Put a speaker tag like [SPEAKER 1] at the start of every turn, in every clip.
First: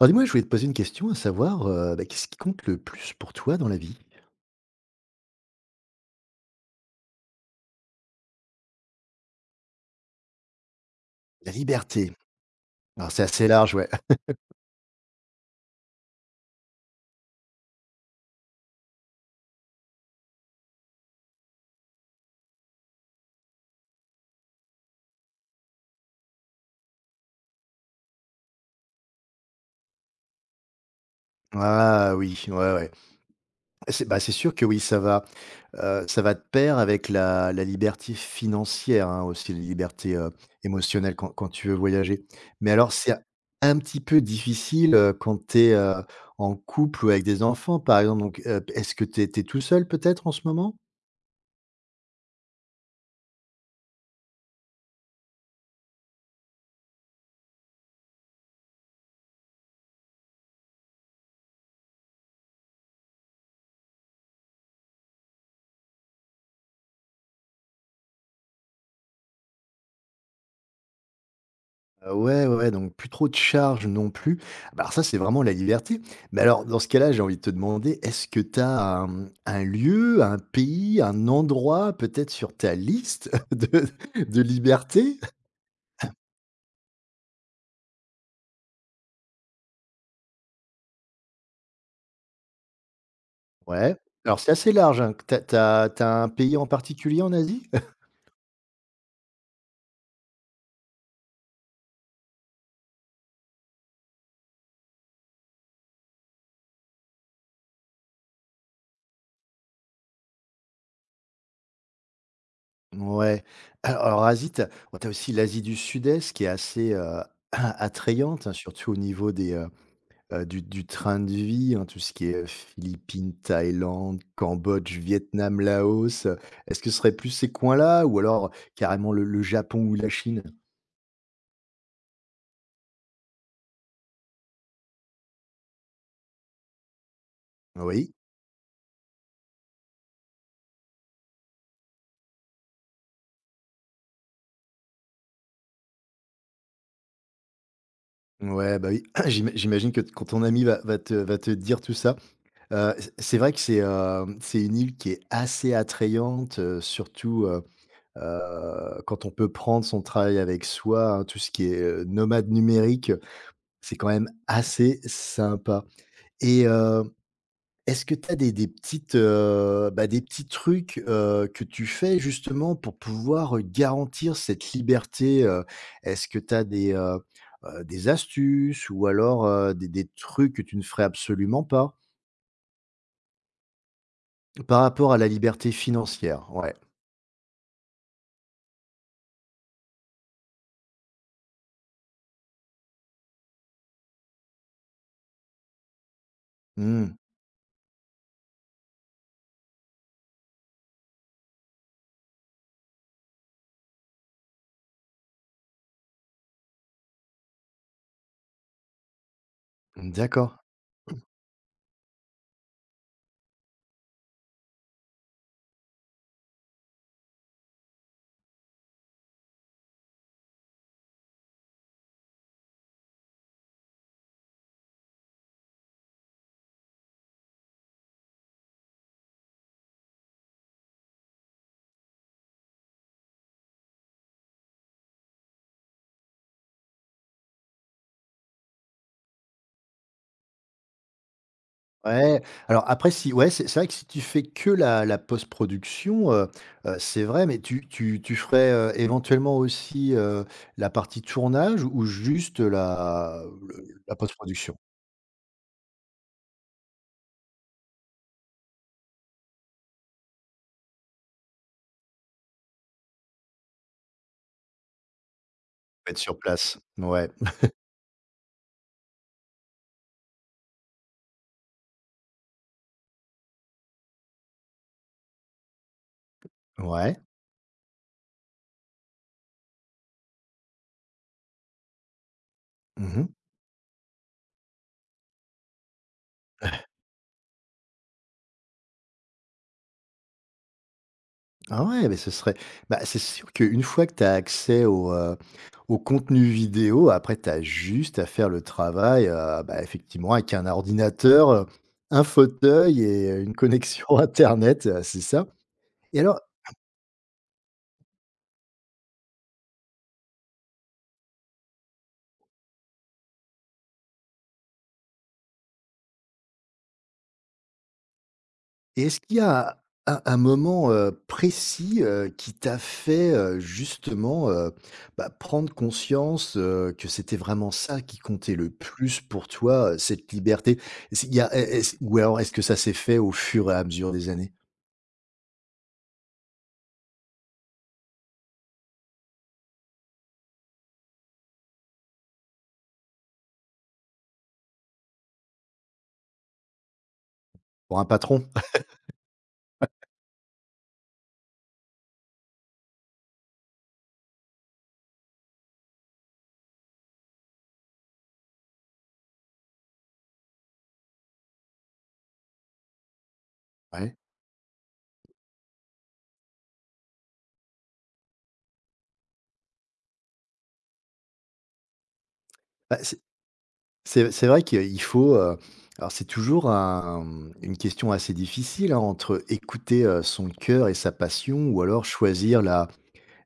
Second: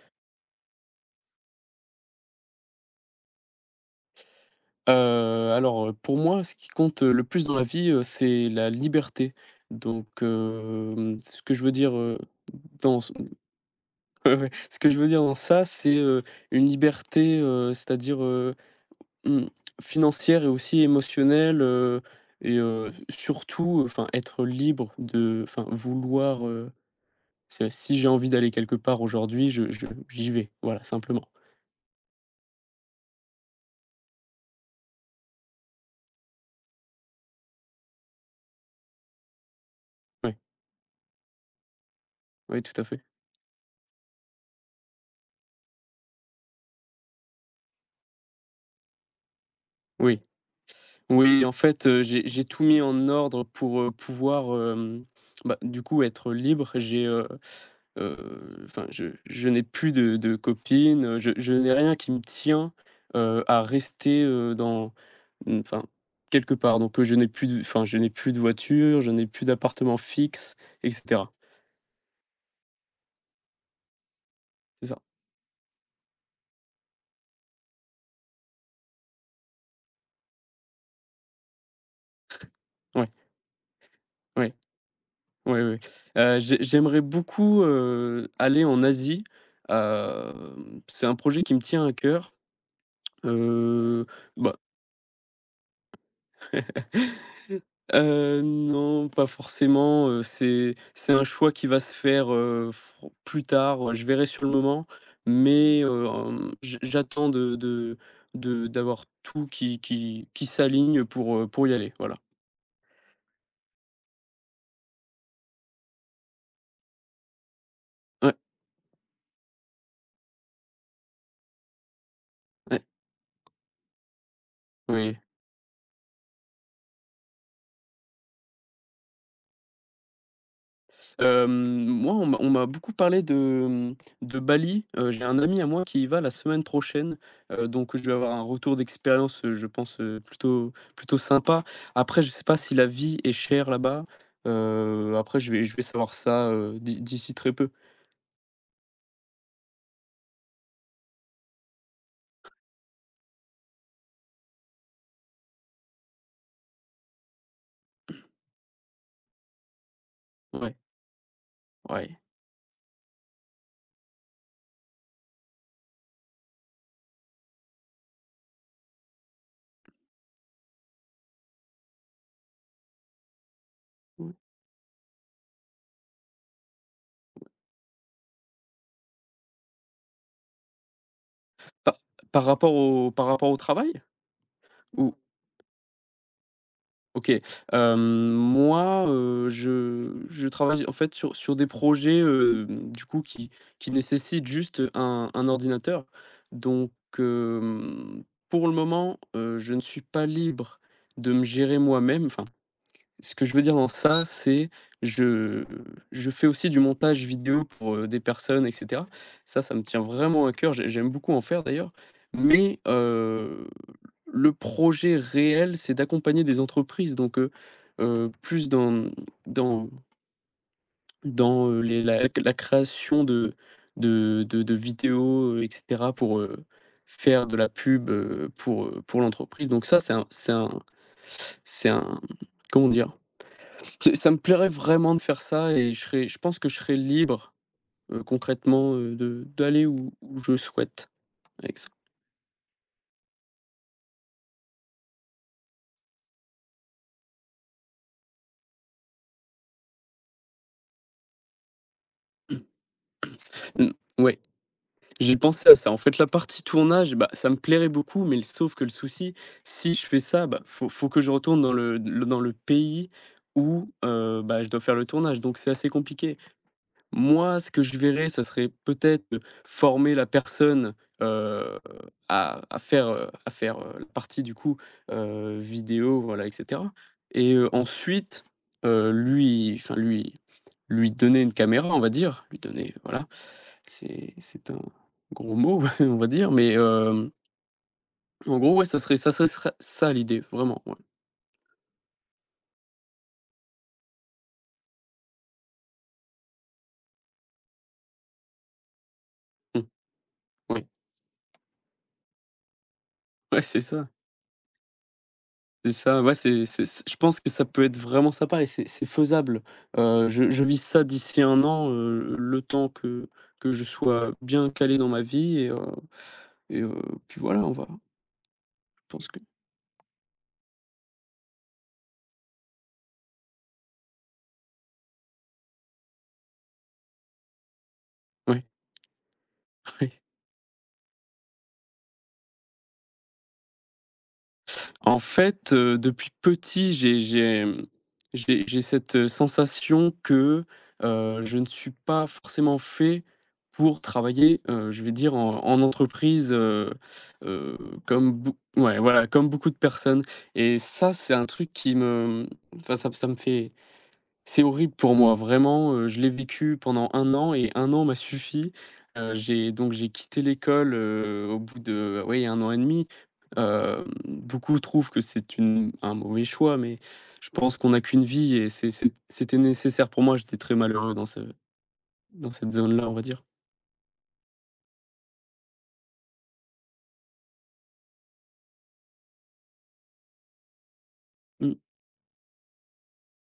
[SPEAKER 1] Alors dis-moi, je voulais te poser une question, à savoir, bah, qu'est-ce qui compte le plus pour toi dans la vie?
[SPEAKER 2] Alors, pour moi, ce qui compte le plus dans la vie, c'est la liberté. Donc, ce
[SPEAKER 1] La
[SPEAKER 2] que je veux dire,
[SPEAKER 1] liberté.
[SPEAKER 2] dans ce
[SPEAKER 1] Alors c'est assez large, ouais.
[SPEAKER 2] ouais, ouais, ce que je veux dire dans ça, c'est, une liberté, c'est-à-dire, mmh, financière et aussi émotionnelle, et surtout, enfin, être libre de enfin, vouloir, c'est si j'ai envie d'aller quelque part aujourd'hui, je j'y vais. Voilà, simplement.
[SPEAKER 1] Ah oui, ouais, ouais. C'est bah, c'est sûr que oui, ça va de pair avec la liberté financière, hein, aussi la liberté,
[SPEAKER 2] Oui,
[SPEAKER 1] émotionnelle quand tu veux voyager.
[SPEAKER 2] oui,
[SPEAKER 1] Mais
[SPEAKER 2] tout à
[SPEAKER 1] alors
[SPEAKER 2] fait.
[SPEAKER 1] c'est un petit peu difficile, quand tu es, en couple ou avec des enfants, par exemple, donc, est-ce que tu es tout seul
[SPEAKER 2] Oui.
[SPEAKER 1] peut-être en ce moment?
[SPEAKER 2] Oui, en fait, j'ai tout mis en ordre pour, pouvoir, bah, du coup, être libre. Heu, enfin, je n'ai plus de copine, je n'ai rien qui me tient, à rester, dans mmh, enfin, quelque part. Donc, je n'ai plus de enfin, je n'ai plus de voiture, je n'ai plus d'appartement fixe, et cetera.
[SPEAKER 1] Ouais, ouais, donc plus trop de charges non plus. Bah,
[SPEAKER 2] C'est
[SPEAKER 1] alors
[SPEAKER 2] ça.
[SPEAKER 1] ça, c'est vraiment la liberté. Mais alors, dans ce cas-là, j'ai envie de te demander, est-ce que tu as, un lieu, un pays, un endroit peut-être sur ta
[SPEAKER 2] Ouais,
[SPEAKER 1] liste de
[SPEAKER 2] ouais,
[SPEAKER 1] liberté?
[SPEAKER 2] ouais, ouais. J'aimerais beaucoup, aller en Asie. C'est un projet qui me tient à cœur.
[SPEAKER 1] Ouais.
[SPEAKER 2] Heu,
[SPEAKER 1] Alors c'est
[SPEAKER 2] bah,
[SPEAKER 1] assez large, hein, que tu as un pays en particulier en Asie?
[SPEAKER 2] Non, pas forcément, c'est un choix qui va se faire, fr plus tard, je verrai sur le moment, mais hem, j j'attends de d'avoir tout qui s'aligne pour y aller, voilà.
[SPEAKER 1] Ouais. Alors Asie, tu as ouais, aussi l'Asie du Sud-Est qui est assez,
[SPEAKER 2] Ouais,
[SPEAKER 1] attrayante, hein, surtout au niveau des, du train de vie, hein, tout ce qui est,
[SPEAKER 2] ouais,
[SPEAKER 1] Philippines, Thaïlande, Cambodge,
[SPEAKER 2] oui.
[SPEAKER 1] Vietnam, Laos, est-ce que ce serait plus ces coins-là ou alors carrément le Japon ou la Chine?
[SPEAKER 2] Moi, on m'a beaucoup parlé de Bali. J'ai un ami à moi qui y va la semaine prochaine, donc je vais
[SPEAKER 1] Oui,
[SPEAKER 2] avoir un retour d'expérience, je pense, plutôt sympa. Après, je sais pas si la vie est chère là-bas. Après, je vais savoir ça, d'ici très peu.
[SPEAKER 1] ouais, bah, oui, j'imagine que t quand ton ami va te dire tout ça, c'est vrai que c'est, c'est une île qui est assez attrayante, surtout, quand on peut prendre son travail avec
[SPEAKER 2] Ouais,
[SPEAKER 1] soi, hein, tout ce qui est,
[SPEAKER 2] ouais.
[SPEAKER 1] nomade numérique, c'est quand même assez sympa et est-ce que tu as des petites, bah, des petits trucs, que tu fais justement pour pouvoir
[SPEAKER 2] Mmh.
[SPEAKER 1] garantir cette liberté, Est-ce que tu as des astuces ou alors, des trucs que tu ne ferais absolument
[SPEAKER 2] Par
[SPEAKER 1] pas?
[SPEAKER 2] Par rapport au travail?
[SPEAKER 1] Par rapport
[SPEAKER 2] Ou
[SPEAKER 1] à la liberté financière, ouais.
[SPEAKER 2] OK, hem, moi, je travaille en fait sur des projets, du coup qui nécessitent juste un ordinateur. Donc,
[SPEAKER 1] Mmh,
[SPEAKER 2] hem, pour le moment, je ne suis pas libre de me gérer moi-même, enfin ce que je veux dire dans ça, c'est je je fais aussi du montage vidéo pour, des personnes, et cetera. Ça me tient vraiment à
[SPEAKER 1] d'accord.
[SPEAKER 2] cœur, j'aime beaucoup en faire d'ailleurs, mais le projet réel, c'est d'accompagner des entreprises, donc plus dans, mmh, dans dans, les la la création de vidéos, et cetera pour, faire de la pub, pour l'entreprise, donc ça, c'est un c'est un c'est un, comment dire? C'est Ça me plairait vraiment de faire ça, et je pense que je serais libre, concrètement, de d'aller où je souhaite avec ça.
[SPEAKER 1] Ouais, alors après si ouais, c'est vrai que si tu fais que la post-production, c'est vrai, mais tu ferais, éventuellement aussi, la partie tournage ou juste la
[SPEAKER 2] Mmh,
[SPEAKER 1] le la
[SPEAKER 2] ouais,
[SPEAKER 1] post-production?
[SPEAKER 2] j'ai pensé à ça. En fait, la partie tournage, bah, ça me plairait beaucoup, mais le sauf que le souci, si je fais ça, bah, faut que je retourne dans le pays où, bah, je dois faire le tournage, donc c'est assez
[SPEAKER 1] Être
[SPEAKER 2] compliqué.
[SPEAKER 1] sur place. Ouais.
[SPEAKER 2] Moi, ce que je verrais, ça serait peut-être, former la personne, heu, à faire, la partie du coup, vidéo, voilà, et cetera
[SPEAKER 1] Ouais.
[SPEAKER 2] et ensuite, lui enfin lui lui donner une caméra, on va dire, lui donner,
[SPEAKER 1] Mmh.
[SPEAKER 2] voilà, c'est un gros mot, on va dire, en gros, ouais, ça serait ça serait ça ça l'idée, vraiment, ouais.
[SPEAKER 1] Ah ouais, mais ce serait bah, c'est sûr qu'une fois que tu as accès au, au contenu vidéo, après tu as juste à faire le travail, bah,
[SPEAKER 2] Mmh,
[SPEAKER 1] effectivement avec un
[SPEAKER 2] oui,
[SPEAKER 1] ordinateur, un fauteuil et une
[SPEAKER 2] ouais, c'est
[SPEAKER 1] connexion
[SPEAKER 2] ça.
[SPEAKER 1] internet, c'est ça?
[SPEAKER 2] C'est
[SPEAKER 1] Et
[SPEAKER 2] ça, ouais,
[SPEAKER 1] alors,
[SPEAKER 2] c'est je pense que ça peut être vraiment sympa, et c'est faisable. Je vise ça d'ici un an, le temps que je sois bien calé dans ma vie, et heu, puis voilà, on va
[SPEAKER 1] Et
[SPEAKER 2] je
[SPEAKER 1] est-ce
[SPEAKER 2] pense
[SPEAKER 1] qu'il
[SPEAKER 2] que
[SPEAKER 1] y a un moment, précis, qui t'a fait, justement, bah, prendre conscience, que c'était vraiment ça qui comptait
[SPEAKER 2] oui,
[SPEAKER 1] le plus pour toi,
[SPEAKER 2] oui.
[SPEAKER 1] cette liberté? Est-ce il y a est ce ou alors est-ce que ça s'est fait au fur et à mesure des années?
[SPEAKER 2] En fait, depuis petit, j'ai, hem, j'ai cette sensation que, je ne suis pas forcément fait pour travailler, je vais dire en entreprise, heu,
[SPEAKER 1] Pour un
[SPEAKER 2] comme
[SPEAKER 1] patron?
[SPEAKER 2] beau ouais, voilà, comme beaucoup de personnes, et ça, c'est un truc qui me, enfin, ça ça me fait c'est horrible pour moi, vraiment, je l'ai vécu pendant un an, et un an m'a suffi. J'ai Donc j'ai quitté l'école, au bout de, ouais, un an et demi.
[SPEAKER 1] Ouais.
[SPEAKER 2] Beaucoup trouvent que c'est une un mauvais choix, mais je pense qu'on n'a qu'une vie et c'était nécessaire pour moi. J'étais très malheureux dans cette
[SPEAKER 1] Bah,
[SPEAKER 2] zone-là, on va dire.
[SPEAKER 1] c'est vrai qu'il faut, alors c'est toujours un, une question assez difficile, hein, entre écouter, son cœur et sa passion
[SPEAKER 2] Mmh,
[SPEAKER 1] ou alors choisir la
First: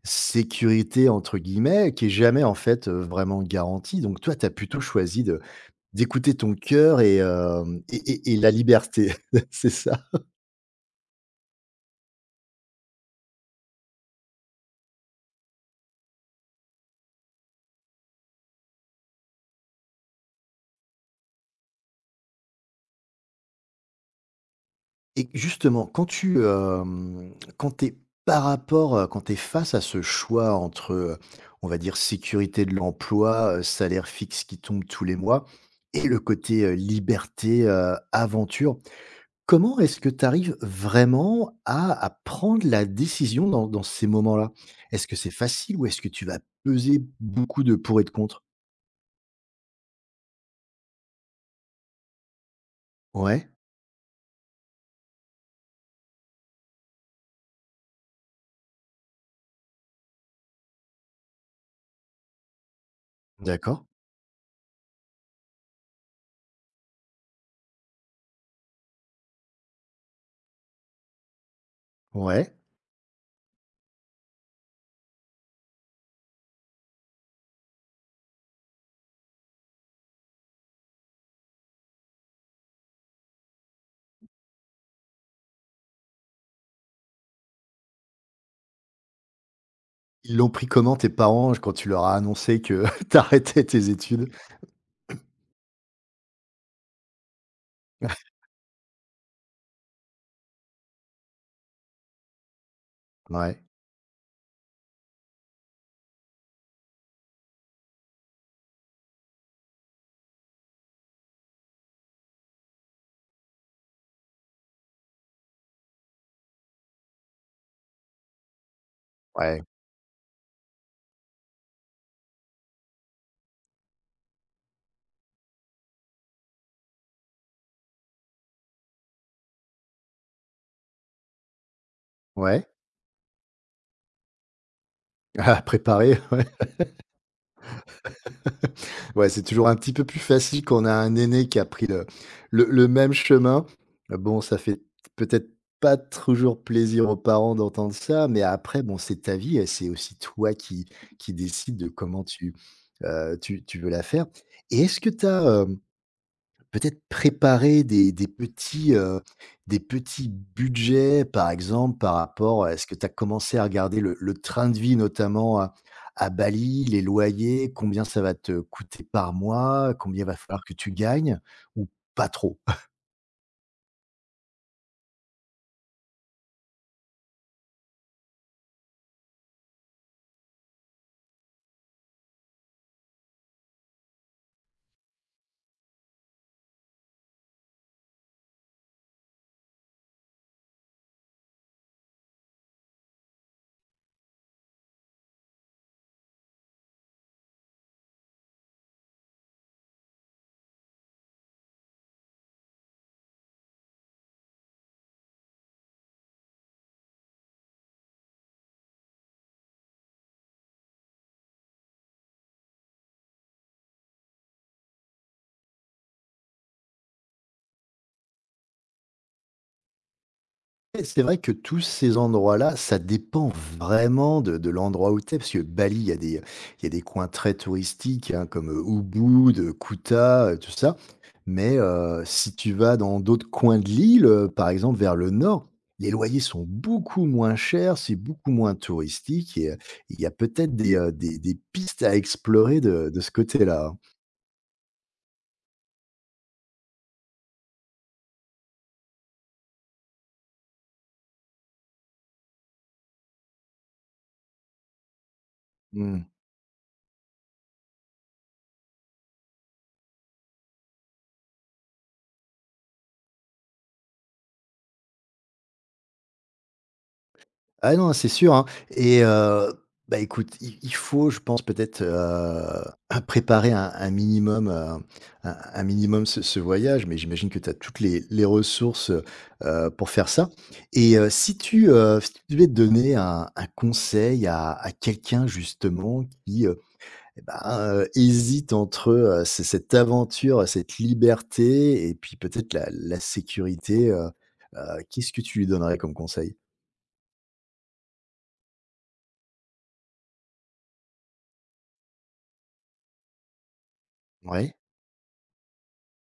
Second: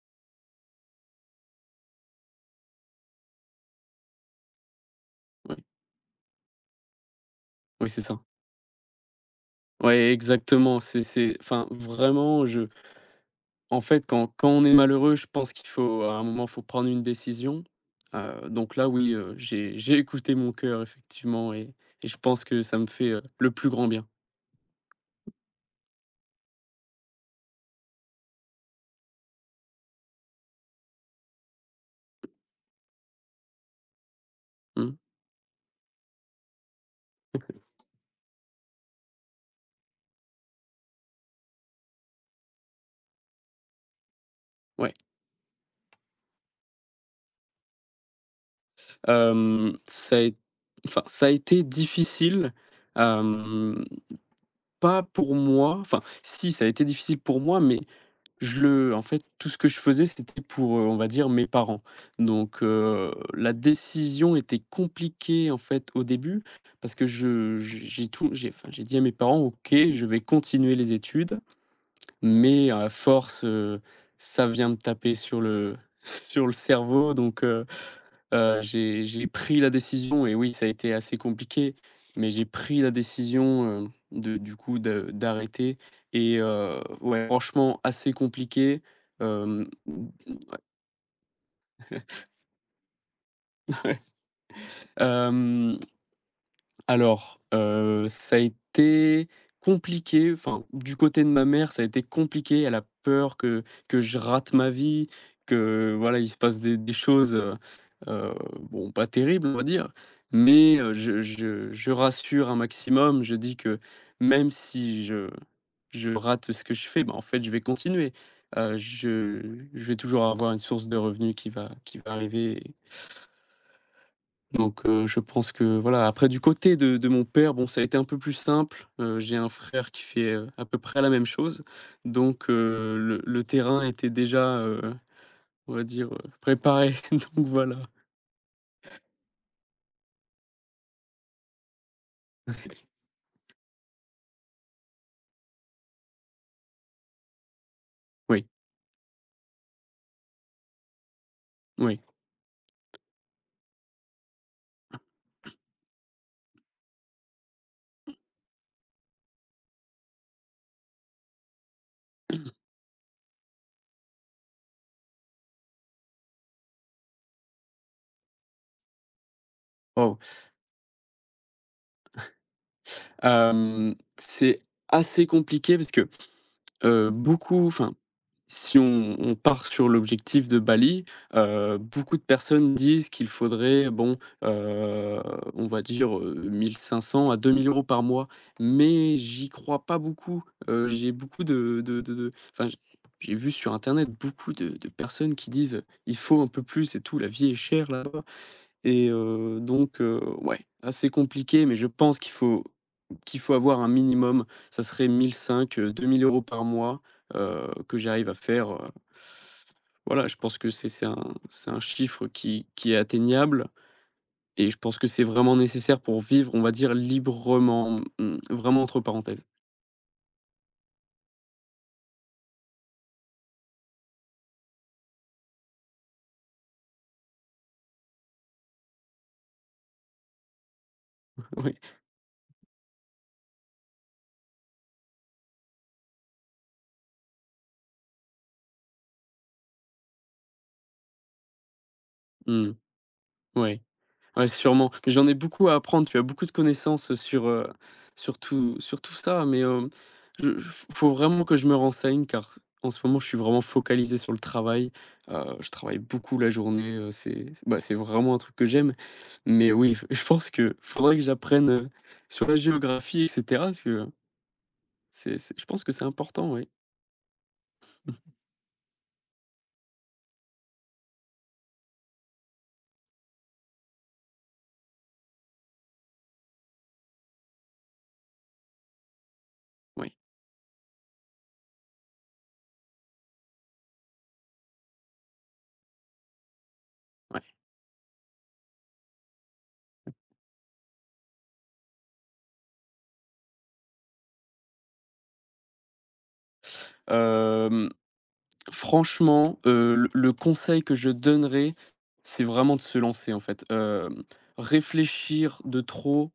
[SPEAKER 1] sécurité entre guillemets qui est jamais en fait, vraiment garantie donc toi tu as plutôt choisi de
[SPEAKER 2] oui,
[SPEAKER 1] d'écouter ton cœur et hem
[SPEAKER 2] oui,
[SPEAKER 1] et
[SPEAKER 2] c'est ça.
[SPEAKER 1] et et la liberté, c'est ça?
[SPEAKER 2] Ouais, exactement, c'est enfin, vraiment, je en fait, quand on est malheureux, je pense qu'il faut à un moment, faut prendre une décision. Donc là, oui, j'ai écouté mon cœur effectivement, et je pense que ça me fait, le plus grand bien.
[SPEAKER 1] Et justement quand tu, quand t'es par rapport, quand tu es face à ce choix entre, on va dire sécurité de l'emploi, salaire fixe qui tombe
[SPEAKER 2] Mmh,
[SPEAKER 1] tous les mois et le côté, liberté, aventure, comment est-ce que tu arrives vraiment à prendre la décision dans dans ces moments-là?
[SPEAKER 2] ouais.
[SPEAKER 1] Est-ce que c'est facile ou est-ce que tu vas peser beaucoup de pour et de contre?
[SPEAKER 2] Hem, ça a, é Enfin, ça a été difficile,
[SPEAKER 1] Ouais,
[SPEAKER 2] hem, pas pour moi, enfin si, ça a été difficile pour moi, mais. Je le En fait, tout ce que je faisais, c'était pour, on va dire, mes parents. Donc, la
[SPEAKER 1] d'accord,
[SPEAKER 2] décision était compliquée, en fait, au début, parce que je j'ai tout j'ai enfin, j'ai dit à mes parents: «OK, je vais continuer les études»,
[SPEAKER 1] ouais.
[SPEAKER 2] mais à force, ça vient me taper sur le sur le cerveau. J'ai pris la décision, et oui, ça a été assez compliqué, mais j'ai pris la décision, de du coup de d'arrêter, et ouais, franchement assez compliqué. Hem,
[SPEAKER 1] Ils l'ont pris comment tes parents quand tu leur as annoncé que t'arrêtais tes études?
[SPEAKER 2] hem Alors, ça a été compliqué, enfin, du côté de ma mère, ça a été compliqué. Elle a peur que
[SPEAKER 1] Ouais,
[SPEAKER 2] que je rate ma vie, que voilà, il se passe des choses, heu, bon, pas terribles, on va dire. Mais, je rassure un maximum. Je dis que même si je rate ce que je fais, bah, en fait, je vais continuer. Heu, je
[SPEAKER 1] ouais,
[SPEAKER 2] je vais toujours avoir une source de revenus qui va arriver, donc, je pense que voilà, après du côté de mon père, bon, ça a été un peu plus simple, j'ai un frère qui fait, à peu près la même chose, donc
[SPEAKER 1] ouais.
[SPEAKER 2] le terrain était déjà,
[SPEAKER 1] Ah,
[SPEAKER 2] on va dire,
[SPEAKER 1] préparé, ouais.
[SPEAKER 2] préparé, donc voilà.
[SPEAKER 1] Ouais, c'est toujours un petit peu plus facile quand on a un aîné qui a pris le même chemin. Bon, ça fait peut-être pas toujours plaisir aux parents d'entendre ça, mais
[SPEAKER 2] Oui,
[SPEAKER 1] après, bon, c'est ta vie et c'est aussi toi qui décides de
[SPEAKER 2] oui.
[SPEAKER 1] comment tu, tu veux la faire et est-ce que tu as peut-être préparer des petits budgets, par exemple, par rapport est-ce que tu as commencé à regarder le train de vie notamment à Bali, les loyers, combien ça va te coûter par mois,
[SPEAKER 2] Waouh!
[SPEAKER 1] combien va falloir que tu gagnes ou pas trop?
[SPEAKER 2] C'est assez compliqué parce que, beaucoup enfin, si on part sur l'objectif de Bali, beaucoup de personnes disent qu'il faudrait, bon, heu, on va dire, 1 500 à 2 000 € par mois, mais j'y crois pas beaucoup. J'ai beaucoup de Enfin, j'ai vu sur internet beaucoup de personnes qui disent: «Il faut un peu plus et tout, la vie est chère là-bas». Et ouais, assez compliqué, mais je pense qu'il faut avoir un minimum, ça serait mille cinq 2 000 € par mois, que j'arrive à faire, voilà, je pense que c'est un chiffre qui est atteignable, et je pense que c'est vraiment nécessaire pour vivre, on va dire, librement, vraiment entre parenthèses.
[SPEAKER 1] Et c'est vrai que tous ces endroits-là, ça dépend vraiment de l'endroit où tu es, parce que Bali, il y a des il y a des coins très touristiques, hein, comme, Ubud, Kuta, tout ça.
[SPEAKER 2] Oui.
[SPEAKER 1] Mais, si tu vas dans d'autres coins de l'île, par exemple vers le nord, les loyers sont beaucoup moins chers, c'est beaucoup moins touristique et il y a peut-être des pistes à
[SPEAKER 2] Mmh,
[SPEAKER 1] explorer de ce
[SPEAKER 2] ouais.
[SPEAKER 1] côté-là, hein.
[SPEAKER 2] Ouais, sûrement, mais j'en ai beaucoup à apprendre. Tu as beaucoup de connaissances, sur tout ça, mais, hem, je faut vraiment que je me renseigne, car en ce moment, je suis vraiment focalisé sur le travail. Je travaille
[SPEAKER 1] Mmh.
[SPEAKER 2] beaucoup la journée, c'est bah, c'est vraiment un truc que j'aime, mais oui, je pense que faudrait que j'apprenne, sur la géographie, et cetera, parce que c'est je pense que c'est important, oui.
[SPEAKER 1] Ah non, c'est sûr, hein, et bah, écoute, il faut, je pense, peut-être, préparer un minimum ce ce voyage, mais j'imagine que tu as toutes les ressources, pour
[SPEAKER 2] Oui,
[SPEAKER 1] faire ça et si tu, si tu devais donner un conseil à quelqu'un justement qui,
[SPEAKER 2] ouais.
[SPEAKER 1] eh ben, hésite entre, ce cette aventure, cette liberté et puis peut-être la sécurité, qu'est-ce que tu lui donnerais comme conseil?
[SPEAKER 2] Hem Franchement, le conseil que je donnerais, c'est vraiment de se lancer, en fait.
[SPEAKER 1] Ouais?
[SPEAKER 2] Réfléchir de trop,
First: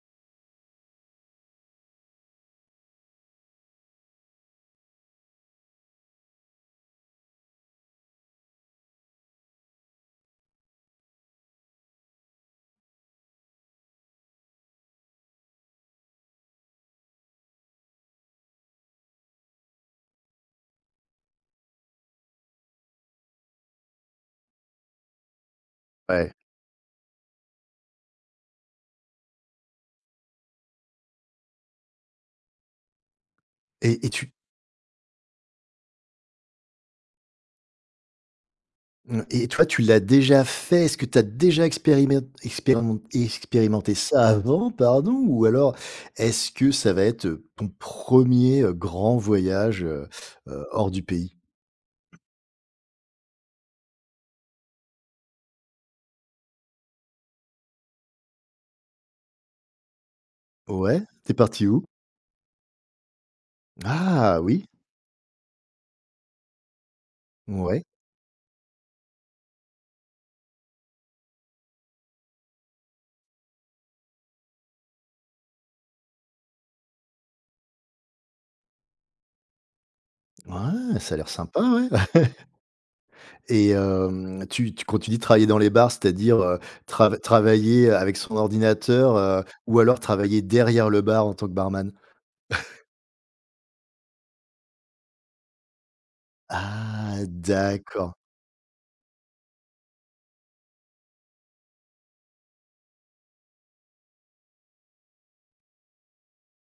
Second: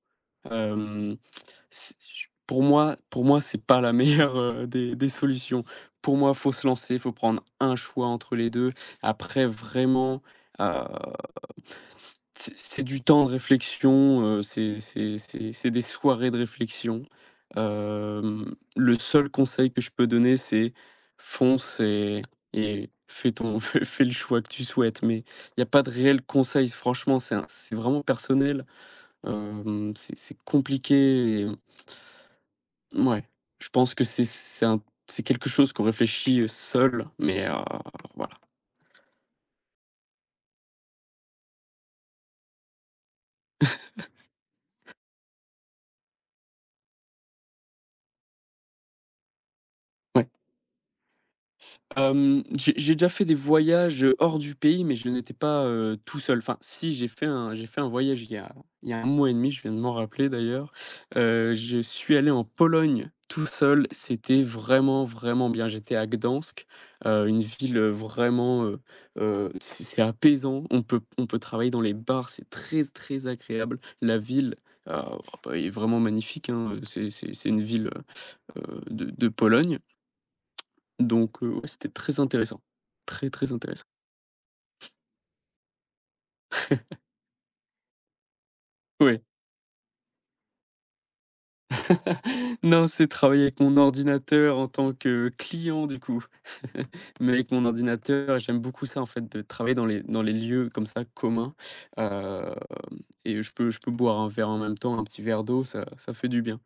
[SPEAKER 2] hem, c j pour moi, c'est pas la meilleure, des solutions. Pour moi, faut se lancer, faut prendre un choix entre les 2. Après, vraiment, c'est du temps de réflexion, c'est des soirées de réflexion. Le seul conseil que je peux donner, c'est fonce, et fais ton fais le choix que tu souhaites, mais il y a pas de réel
[SPEAKER 1] Ouais.
[SPEAKER 2] conseil. Franchement, c'est vraiment personnel. C'est compliqué, et mouais, je pense que
[SPEAKER 1] Et tu
[SPEAKER 2] c'est quelque chose qu'on réfléchit seul, mais voilà.
[SPEAKER 1] mmh et toi, tu l'as déjà fait? Est-ce que tu as déjà expérimenté ça avant, pardon? Ou alors est-ce que ça va être, ton premier er grand voyage,
[SPEAKER 2] Ouais.
[SPEAKER 1] hors du pays?
[SPEAKER 2] Hem, J'ai déjà fait des voyages, hors du pays, mais je n'étais pas, tout seul. Enfin si, j'ai fait un voyage il y a un mois et demi, je viens de m'en rappeler d'ailleurs.
[SPEAKER 1] Ouais, t'es parti
[SPEAKER 2] Je
[SPEAKER 1] où?
[SPEAKER 2] suis allé en Pologne tout seul,
[SPEAKER 1] Ah
[SPEAKER 2] c'était
[SPEAKER 1] oui,
[SPEAKER 2] vraiment, vraiment bien. J'étais à Gdansk, une ville,
[SPEAKER 1] ouais.
[SPEAKER 2] vraiment, c'est apaisant. On peut travailler dans les bars, c'est très, très agréable. La ville, heu, bah, est vraiment magnifique, hein, c'est une ville, de Pologne.
[SPEAKER 1] Ouais, ça a l'air
[SPEAKER 2] Donc,
[SPEAKER 1] sympa,
[SPEAKER 2] ouais,
[SPEAKER 1] ouais.
[SPEAKER 2] c'était très intéressant. Très, très
[SPEAKER 1] Et
[SPEAKER 2] intéressant.
[SPEAKER 1] hem, tu tu quand tu travailler dans les bars, c'est-à-dire, travailler avec son ordinateur,
[SPEAKER 2] Ouais.
[SPEAKER 1] ou alors travailler derrière le bar en tant que barman?
[SPEAKER 2] Non, c'est travailler avec mon ordinateur en tant que client du coup,
[SPEAKER 1] Ah
[SPEAKER 2] mais avec mon
[SPEAKER 1] d'accord.
[SPEAKER 2] ordinateur, j'aime beaucoup ça en fait de travailler dans les lieux comme ça communs, hem et je peux boire un verre en même temps, un petit verre d'eau, ça fait du bien.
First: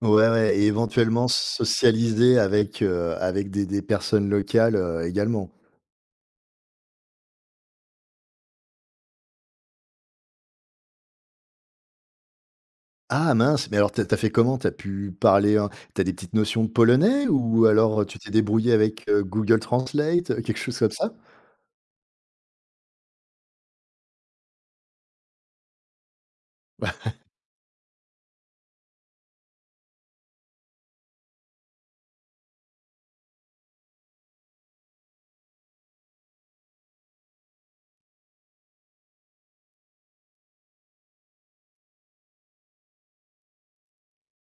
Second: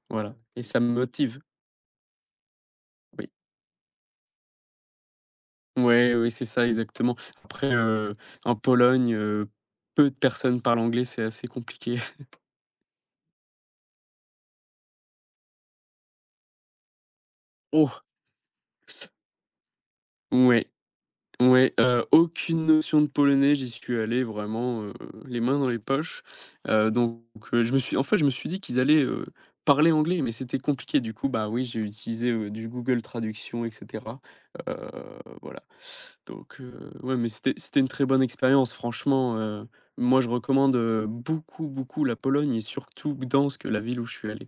[SPEAKER 1] Ouais,
[SPEAKER 2] Voilà,
[SPEAKER 1] ouais
[SPEAKER 2] et
[SPEAKER 1] et
[SPEAKER 2] ça me
[SPEAKER 1] éventuellement
[SPEAKER 2] motive.
[SPEAKER 1] socialiser avec,
[SPEAKER 2] Oui.
[SPEAKER 1] avec des personnes locales, également.
[SPEAKER 2] Ouais, oui, c'est ça exactement. Après, en Pologne, peu de personnes parlent anglais, c'est assez compliqué.
[SPEAKER 1] Ah mince, mais alors t'as as fait comment? T'as pu parler en tu des petites notions de polonais ou
[SPEAKER 2] Oh!
[SPEAKER 1] alors, tu t'es débrouillé avec, Google Translate, quelque
[SPEAKER 2] Ouais.
[SPEAKER 1] chose comme ça?
[SPEAKER 2] Ouais, aucune notion de polonais, j'y suis allé vraiment, les mains dans les poches, heu, donc je me suis en fait, je me suis dit qu'ils allaient, parler anglais, mais c'était compliqué. Du coup, bah, oui, j'ai utilisé, du Google Traduction, et cetera, heu, voilà, donc, ouais, mais c'était une très bonne expérience, franchement, moi, je recommande, beaucoup, beaucoup la Pologne, et surtout Gdansk, la ville où je suis allé.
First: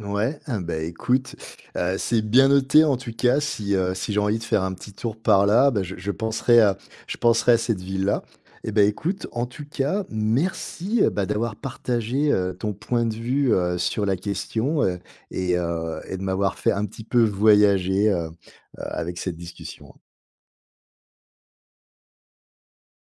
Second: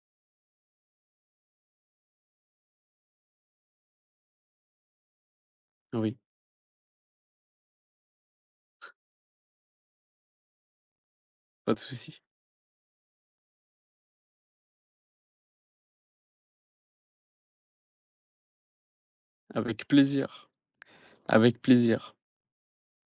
[SPEAKER 1] Ouais, ah bah, écoute, c'est bien noté en tout cas si, si j'ai envie de faire un petit tour par là, bah, je
[SPEAKER 2] Oui,
[SPEAKER 1] penserai à je penserai à cette ville-là et ben écoute, en tout cas, merci, bah, d'avoir
[SPEAKER 2] pas de souci,
[SPEAKER 1] partagé, ton point de vue, sur la question, et de m'avoir fait un petit peu voyager, avec cette
[SPEAKER 2] avec
[SPEAKER 1] discussion.
[SPEAKER 2] plaisir, avec plaisir.